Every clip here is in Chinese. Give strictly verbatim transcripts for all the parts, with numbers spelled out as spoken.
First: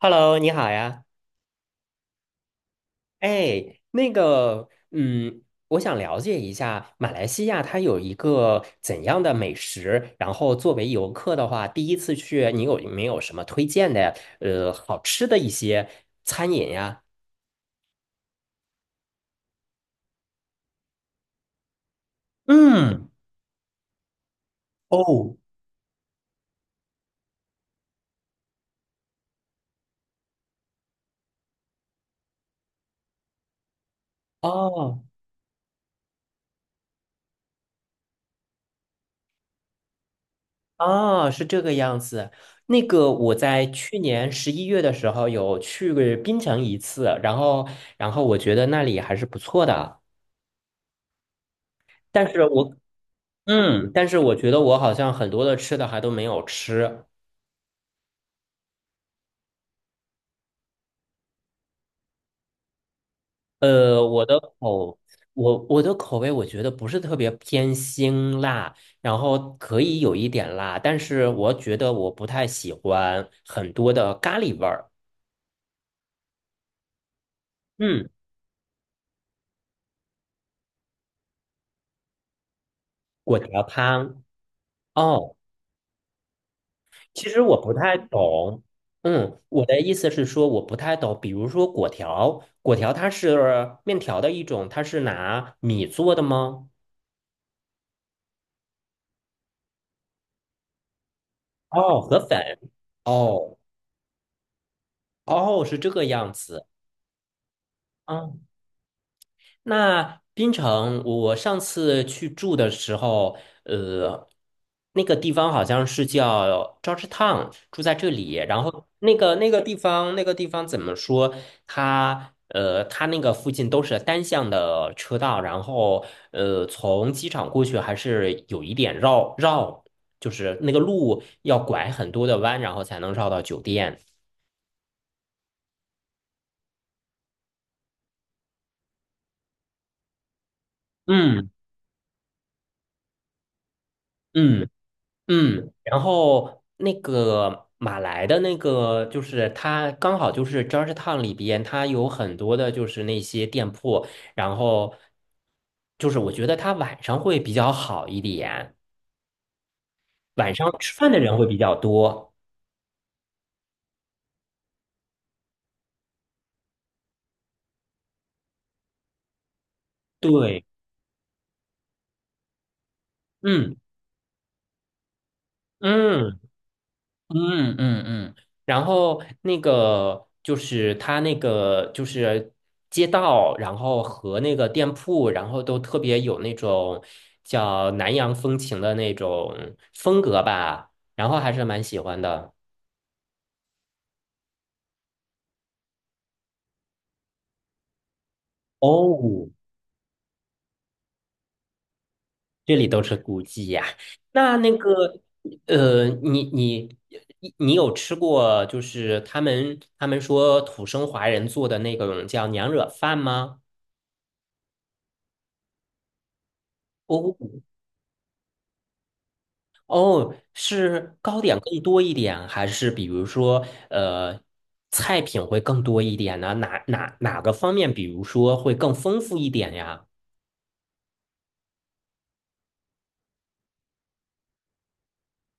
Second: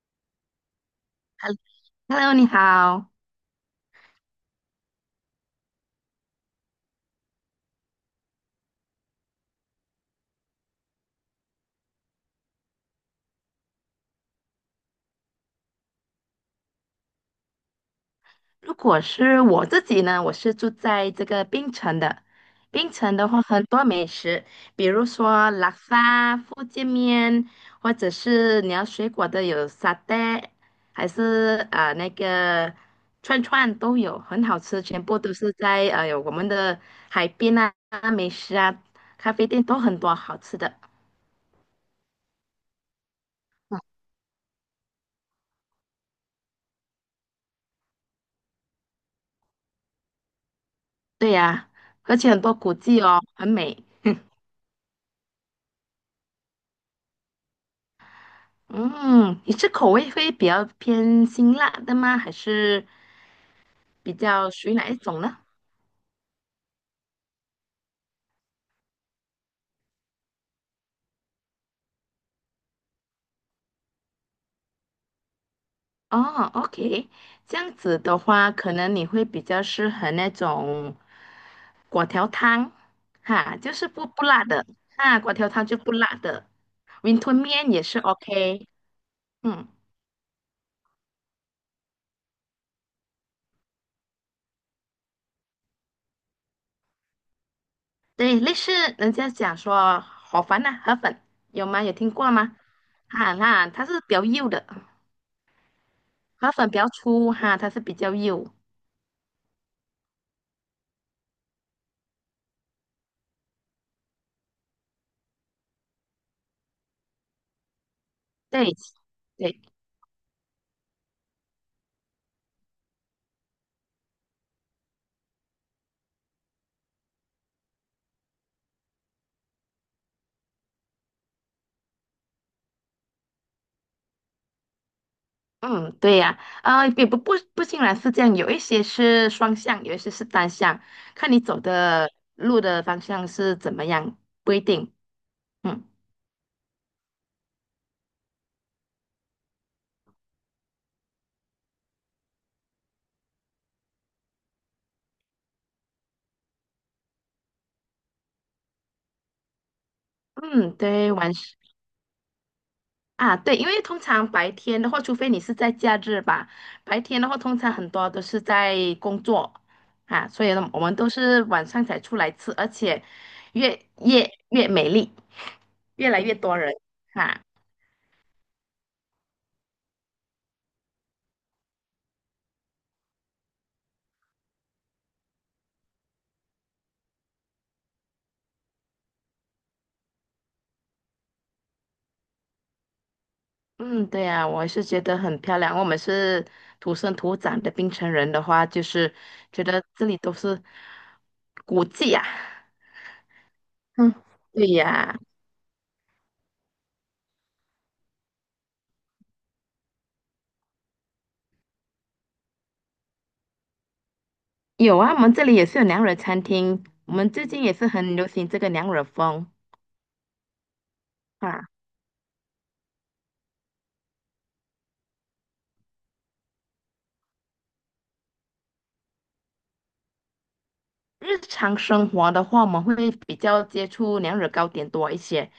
Hello，你好呀。Hello，你好。哎，那个，嗯，我想了解一下马来西亚它有一个怎样的美食，然后作为游客的话，第一次去，你有没有什么推荐的，呃，好吃的一些餐饮呀？如果是我自己呢，我是住在这个槟城的。槟嗯，城的话，很多美食，比如哦，说拉沙、福建面，或者是你要水果的有沙爹，还是呃那个串串都有，很好吃，哦，全部都是在呃有我们的海边啊、美食啊、咖啡店都很多好吃的。哦，是这个样子。那个我在去年十一月的时候有去过槟城一次，然后，然后我觉得那里还是不错的。对呀、而但且很是多古我迹哦，很美。嗯，但是我觉得我好像很多的吃的还都没有吃。嗯，你是口味会比较偏辛辣的吗？还是呃，比我的较属于哪一口，种呢？我我的口味，我觉得不是特别偏辛辣，然后可以有一点辣，但是我觉得我不太喜欢很多的咖喱味儿。哦，OK，这样子嗯，的话，可能你会比较适合那种果条汤，果哈，条就是不不汤。辣的，啊，果哦，条汤就不辣的，云其吞实我面不也太是 懂。OK，嗯，我嗯，的意思是说我不太懂，比如说果条，果条它是面条的一种，它是拿米做的吗？对，类似人家讲说河粉呐、河粉有吗？有哦，听河过粉。吗？哈，哦。那它是比较幼的，哦，是这个样河子粉比较粗，哈，它是比较啊。幼。那槟城，我上次去住的时候，呃，那个地方好像是叫 Georgetown，住在这里。然对后那个那个对，地方，那个地方怎么说？它呃，它那个附近都是单向的车道，然后呃，从机场过去还是有一点绕绕，就是那个路要拐很多的弯，然后才能绕到酒店。嗯，对呀，啊，也不不不竟然是这样，有一些是双向，有一些是单向，看你嗯走的路的方向是怎么样，不一嗯。定。嗯，嗯然后那个马来的那个，就是它刚好就是 Georgetown 里边，它有很多的就是那些店铺，然后就是我觉得它晚上会比较好一点，晚上嗯，吃饭对，的晚人上会比较多。啊，对，因为通常白天的话，除非你是在假日吧，白天的话通常很多都是在工作啊，所以对，呢，我们都是晚上才出来吃，而且嗯越夜越美丽，越来越嗯。多人哈。啊嗯嗯嗯，然后那个就是它那个就是街道，然后和那个店铺，然后都特别有那种叫南洋风情的那种风格吧，然后还是蛮喜欢的。嗯，对呀，我是觉得很漂亮。我们是土生土长的槟城人的话，就是哦，觉得这里都是古迹呀。这里都是古迹呀。嗯，那对那呀，个呃，你你你你有吃过就是他们他们说土生华人做的那种叫娘惹饭吗？有啊，我们这里也是有娘惹餐厅，我们哦，最近也是很流行这个娘惹风哦，是糕点啊。更多一点，还是比如说，呃，菜品会更多一点呢？哪哪哪个方面，比如说会更丰富一点呀？日常生活的话，我们会比较接触娘惹糕点多一些。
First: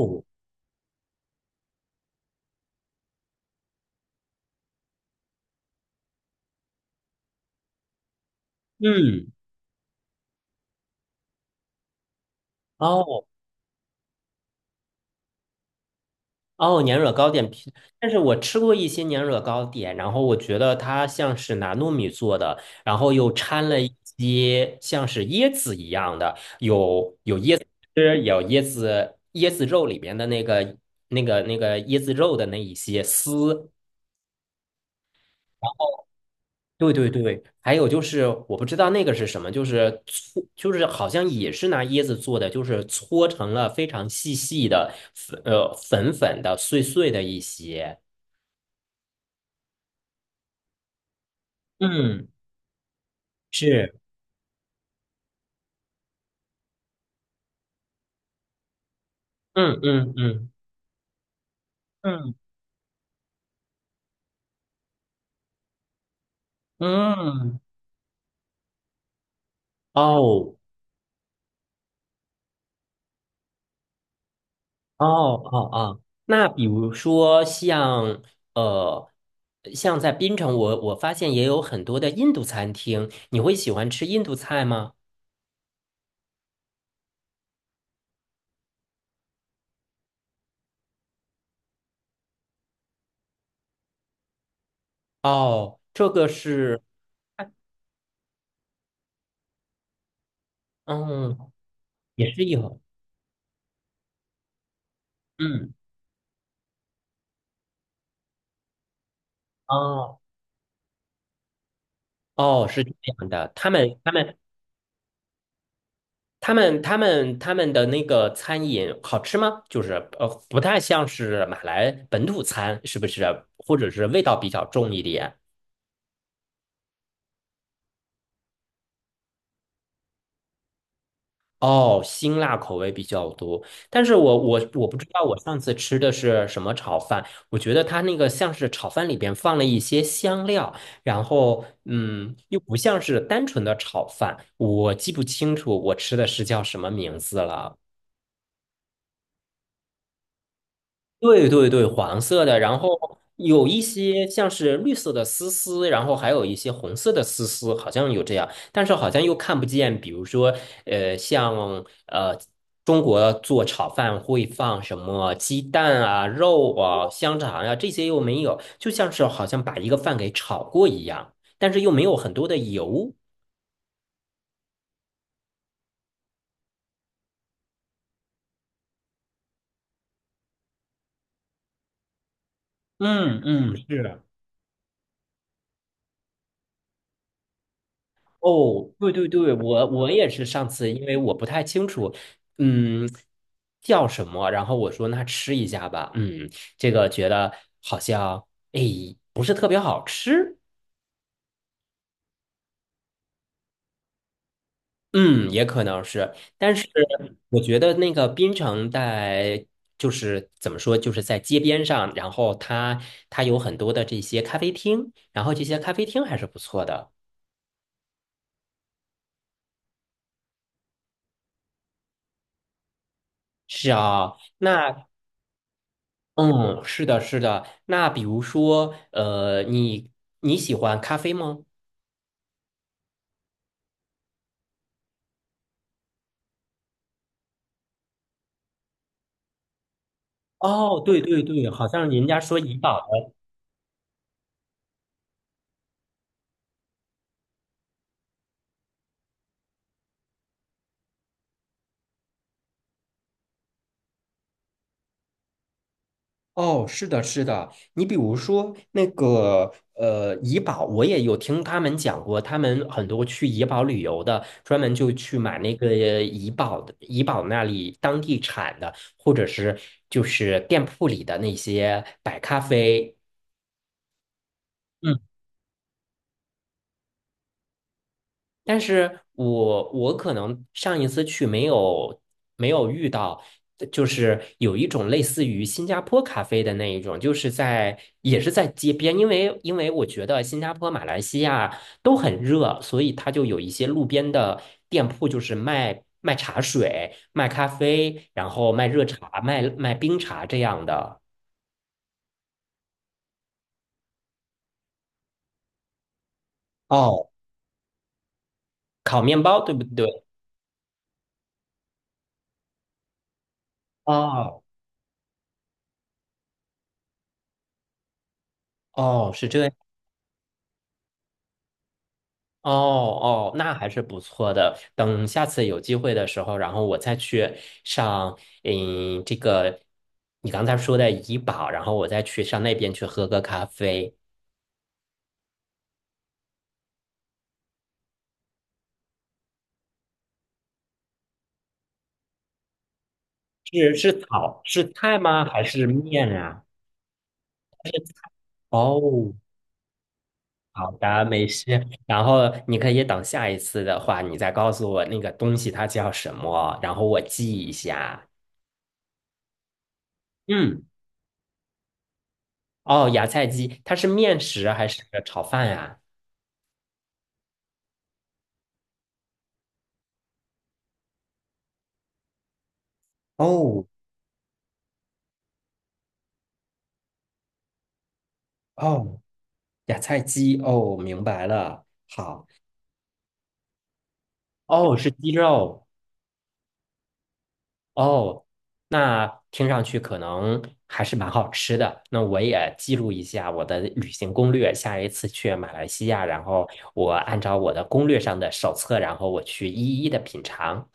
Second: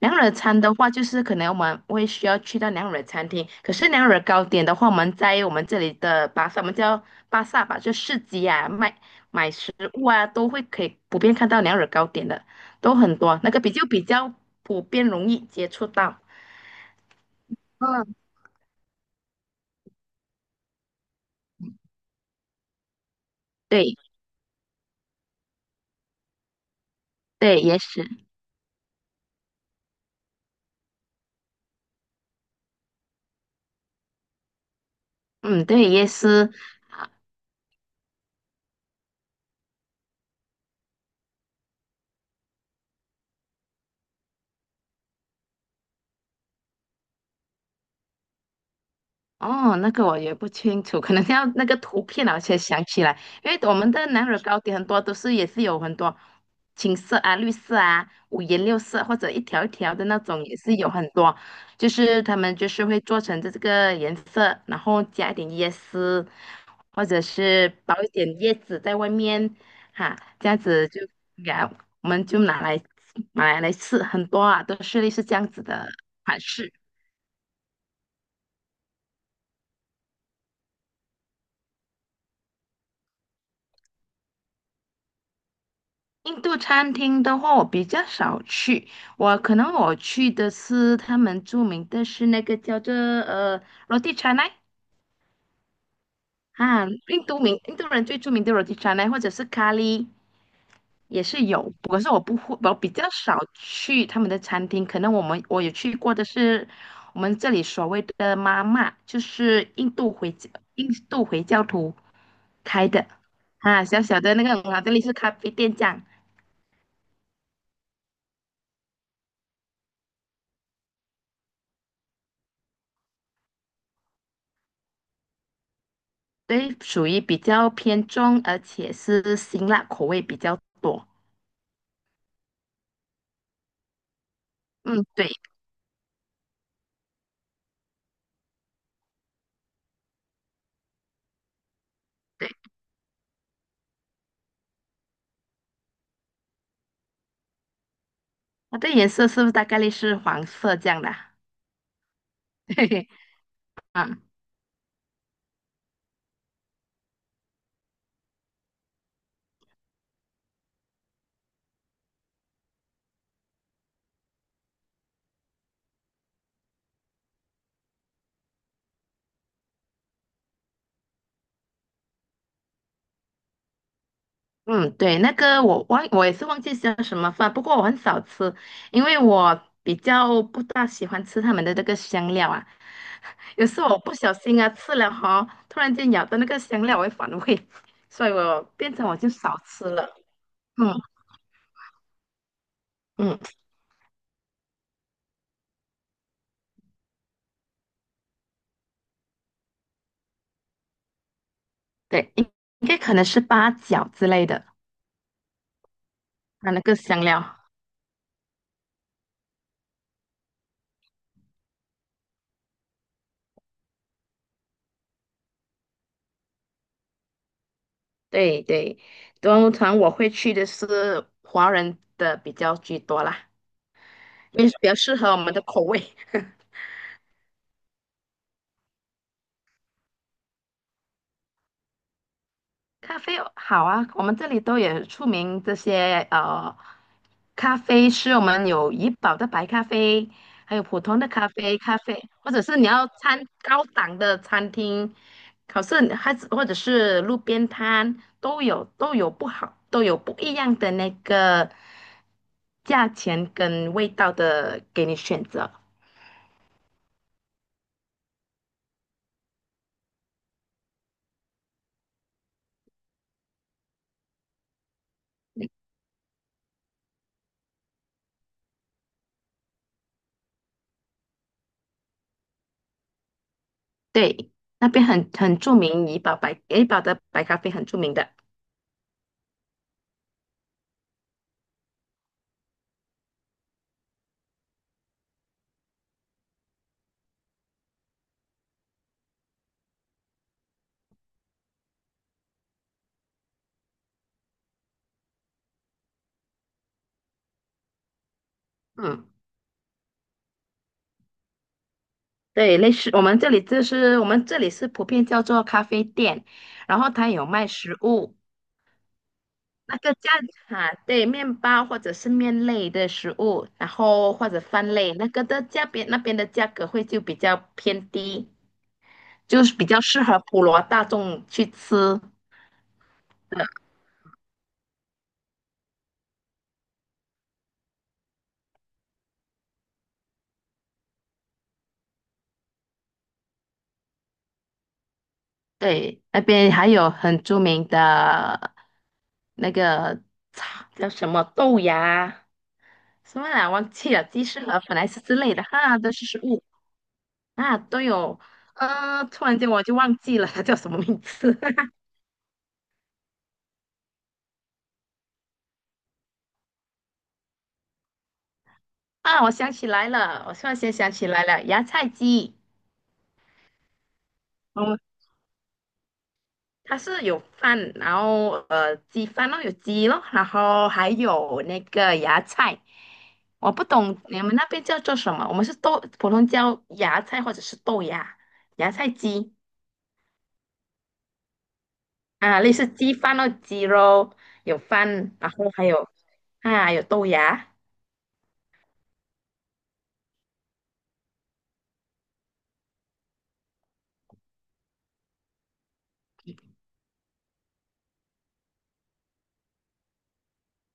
娘惹餐的话，就是可能我们会需要去到娘惹餐厅。可是娘惹糕点的话，我们在我们这里的巴萨，我们叫巴萨吧，就市集啊，卖嗯，买食物啊，都会可以普遍看到娘惹糕点的，都很哦多。那个比较比较普遍，容易接触到。哦，年惹糕点皮，但嗯，是我吃过一些年惹糕点，然后我觉得它像是拿糯米做的，然后又掺了一对些像是椰子一样的，有对，也是，是有椰子椰子肉里边的那个那个那个椰子肉的那一些丝。嗯，对，也是。对对对，还有就是我不知道那个是什么，就是搓，就是好像也是拿椰子做的，就是搓成了非常细细的粉，呃，粉粉的、碎碎的一些。哦，那个我也不清楚，可能要那个图嗯，片啊，我才想起来。因为我们是，的南乳糕点很多都是也是有很多青色啊、绿色啊、五颜六色或者一条一嗯条的嗯那种，嗯也是有很多。就是嗯他们就是会做成这个颜色，然后加一点椰丝，或者嗯，是包一点叶子在外面，哈，这哦样子就给它我们就拿来买来吃，很多啊，都是哦类似这样哦子的哦，款那比式。如说像呃，像在槟城我，我发现也有很多的印度餐厅，你会喜欢吃印度菜吗？印度餐厅的话，我比较少去，我可能我去的是他们著名的是那个叫做呃 roti c a n a 哦，这个是。啊，印度名印度人最著名的 roti c a n a 或者是咖喱也是嗯，有，不过是我也不是一会，我盒，比较少去他们的餐厅，可能我们我有嗯，去过的是我们这里所谓的妈妈，就是印度哦回教印度回教徒哦，是开这的样的，他啊，们小他小的们那个很好，这里是咖啡店这样。他们他们他们的那个餐饮好吃吗？就是呃，不太像是马来本土餐，是不是？或者是味道比较重一点？对，属于比较偏重，而且是辛辣口味比较多。哦，辛辣口味比较多，但是我我我不知嗯，道对，我上次吃的是什么炒饭，我觉得它那个像是炒饭里边放了一些香料，然后嗯，又不像是单纯的炒饭，我记不清楚我吃的是叫什么名字了。它的颜色是不是大概率是黄色这样的啊？对对对，黄色的，然嘿后嘿，有一啊，些像是绿色的丝丝，然后还有一些红色的丝丝，好像有这样，但是好像又看不见。比如说，呃，像呃，中国做炒饭会放什么鸡蛋啊、肉啊、香肠呀、这些又没有，就像是好像把一个饭给炒过一样，但是又没有很多的油。嗯，对，那个我忘，我也是忘记叫什么饭，不过我很少吃，因为我比较不大喜欢吃他们的那个香料啊。嗯有嗯，时候我不是。小心啊吃了哈，突然间咬到那个香料，我会反胃，所以我哦，变成对我就对对，少吃我了。我也是上次，嗯因为我不太清楚，嗯，嗯，叫什么，然后我说那吃一下吧，嗯，这个觉得好像，哎，不是特别好吃，对，应应该可能是八角之类的，嗯，也可能是，啊但那是个香料。我觉得那个槟城在就是怎么说，就是在街边上，然后它它有很多的这些咖啡厅，然后这些咖啡厅还是不错的。对对，端午团我会去的是华人的比较居多啦，是啊，因为比较那适合我们的口味。嗯，是的，是的。那比如说，呃，你你喜欢咖啡吗？咖啡哦好啊，我们这里都有出名这些呃咖啡是我们有怡宝的白咖啡，还有普哦，通对的对咖对，啡，好咖像啡人家或说者怡是你宝要的。餐高档的餐厅，可是还是或者是路边摊都有都有不好都有不一样的那个价钱跟味道的给你选择。哦，是的，是的。你比如说那个呃，怡宝，我也有听他们讲过，他们很多去怡宝旅游的，专门就去买那个怡宝的，怡宝那里当地产的，或者是就是店铺里的那些白咖啡。对，那边嗯。很很著名，怡宝白怡宝的白咖啡很著名的，但是我我可能上一次去没有没有遇到，呃就是有一种类似于新加坡咖啡的那一种，就是在也是在街边，因为因为我觉得新加坡、马来西亚都很热，所以它就有一些路边的店铺，就是卖卖茶水、卖咖啡，然后卖热嗯。茶、卖卖冰茶这样的。对，类似我们这里就是我们这里是普遍叫做咖啡店，然后它哦，有卖食物，烤面包，对不那对？个价哈对，面包或者是面类的食物，然后或者哦饭类，那个的价边那边的价格会就比较偏低，哦，是就这样。是比较适合普罗大众去吃。哦哦，那还是不错的。等下次有机会的时候，然后我再去上，嗯，这个你刚才说的怡宝，然后我再去上那边去喝个咖啡。对，那边还有很著名的那个茶叫什么豆芽，什么来忘是记是了，鸡炒翅河是粉还菜是之吗？类还的是哈，都是面食物。啊？啊，对哦，呃，哦，突然间我就忘记了它叫好什么名的，没字 事。然后你可以等下一次的话，你再告诉我那个东西它叫什么，然后我记一下。啊！我想起来了，我突然嗯，间想起来了，芽菜鸡。哦，芽菜鸡，它是面食还嗯，是炒饭啊？它是有饭，然后呃，鸡饭咯，有鸡咯，然后还有那个芽菜。我哦不懂你们那边叫做什么，我们是豆，普通叫芽菜或者是豆芽，芽菜哦。鸡芽菜鸡哦，明白了。好，啊，类似鸡饭咯，鸡肉有哦，是鸡饭，然后还肉有啊有豆芽。哦，那听上去可能还是蛮好吃的。那我也记录一下我的旅行攻略，下一次去马来西亚，然后我按照我的攻略上的手册，然后我去一一的品尝。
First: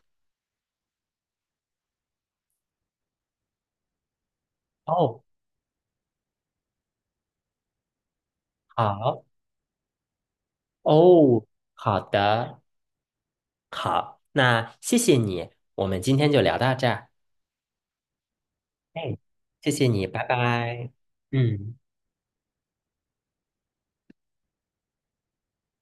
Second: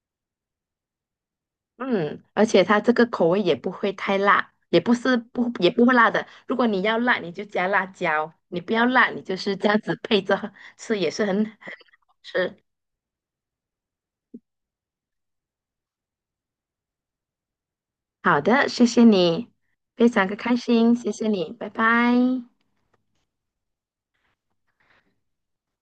嗯，而且它这个口味也不会太辣，也不是哦，不也不会辣的。如果你要辣，你就加辣椒；你不要辣，你好，就是这样子配着喝吃，也是很哦，很好好吃。的，好，那谢谢你，我们今天就聊到这儿。好的，谢谢哎，你，谢谢你，非拜常的开拜。心，谢谢你，拜嗯。拜。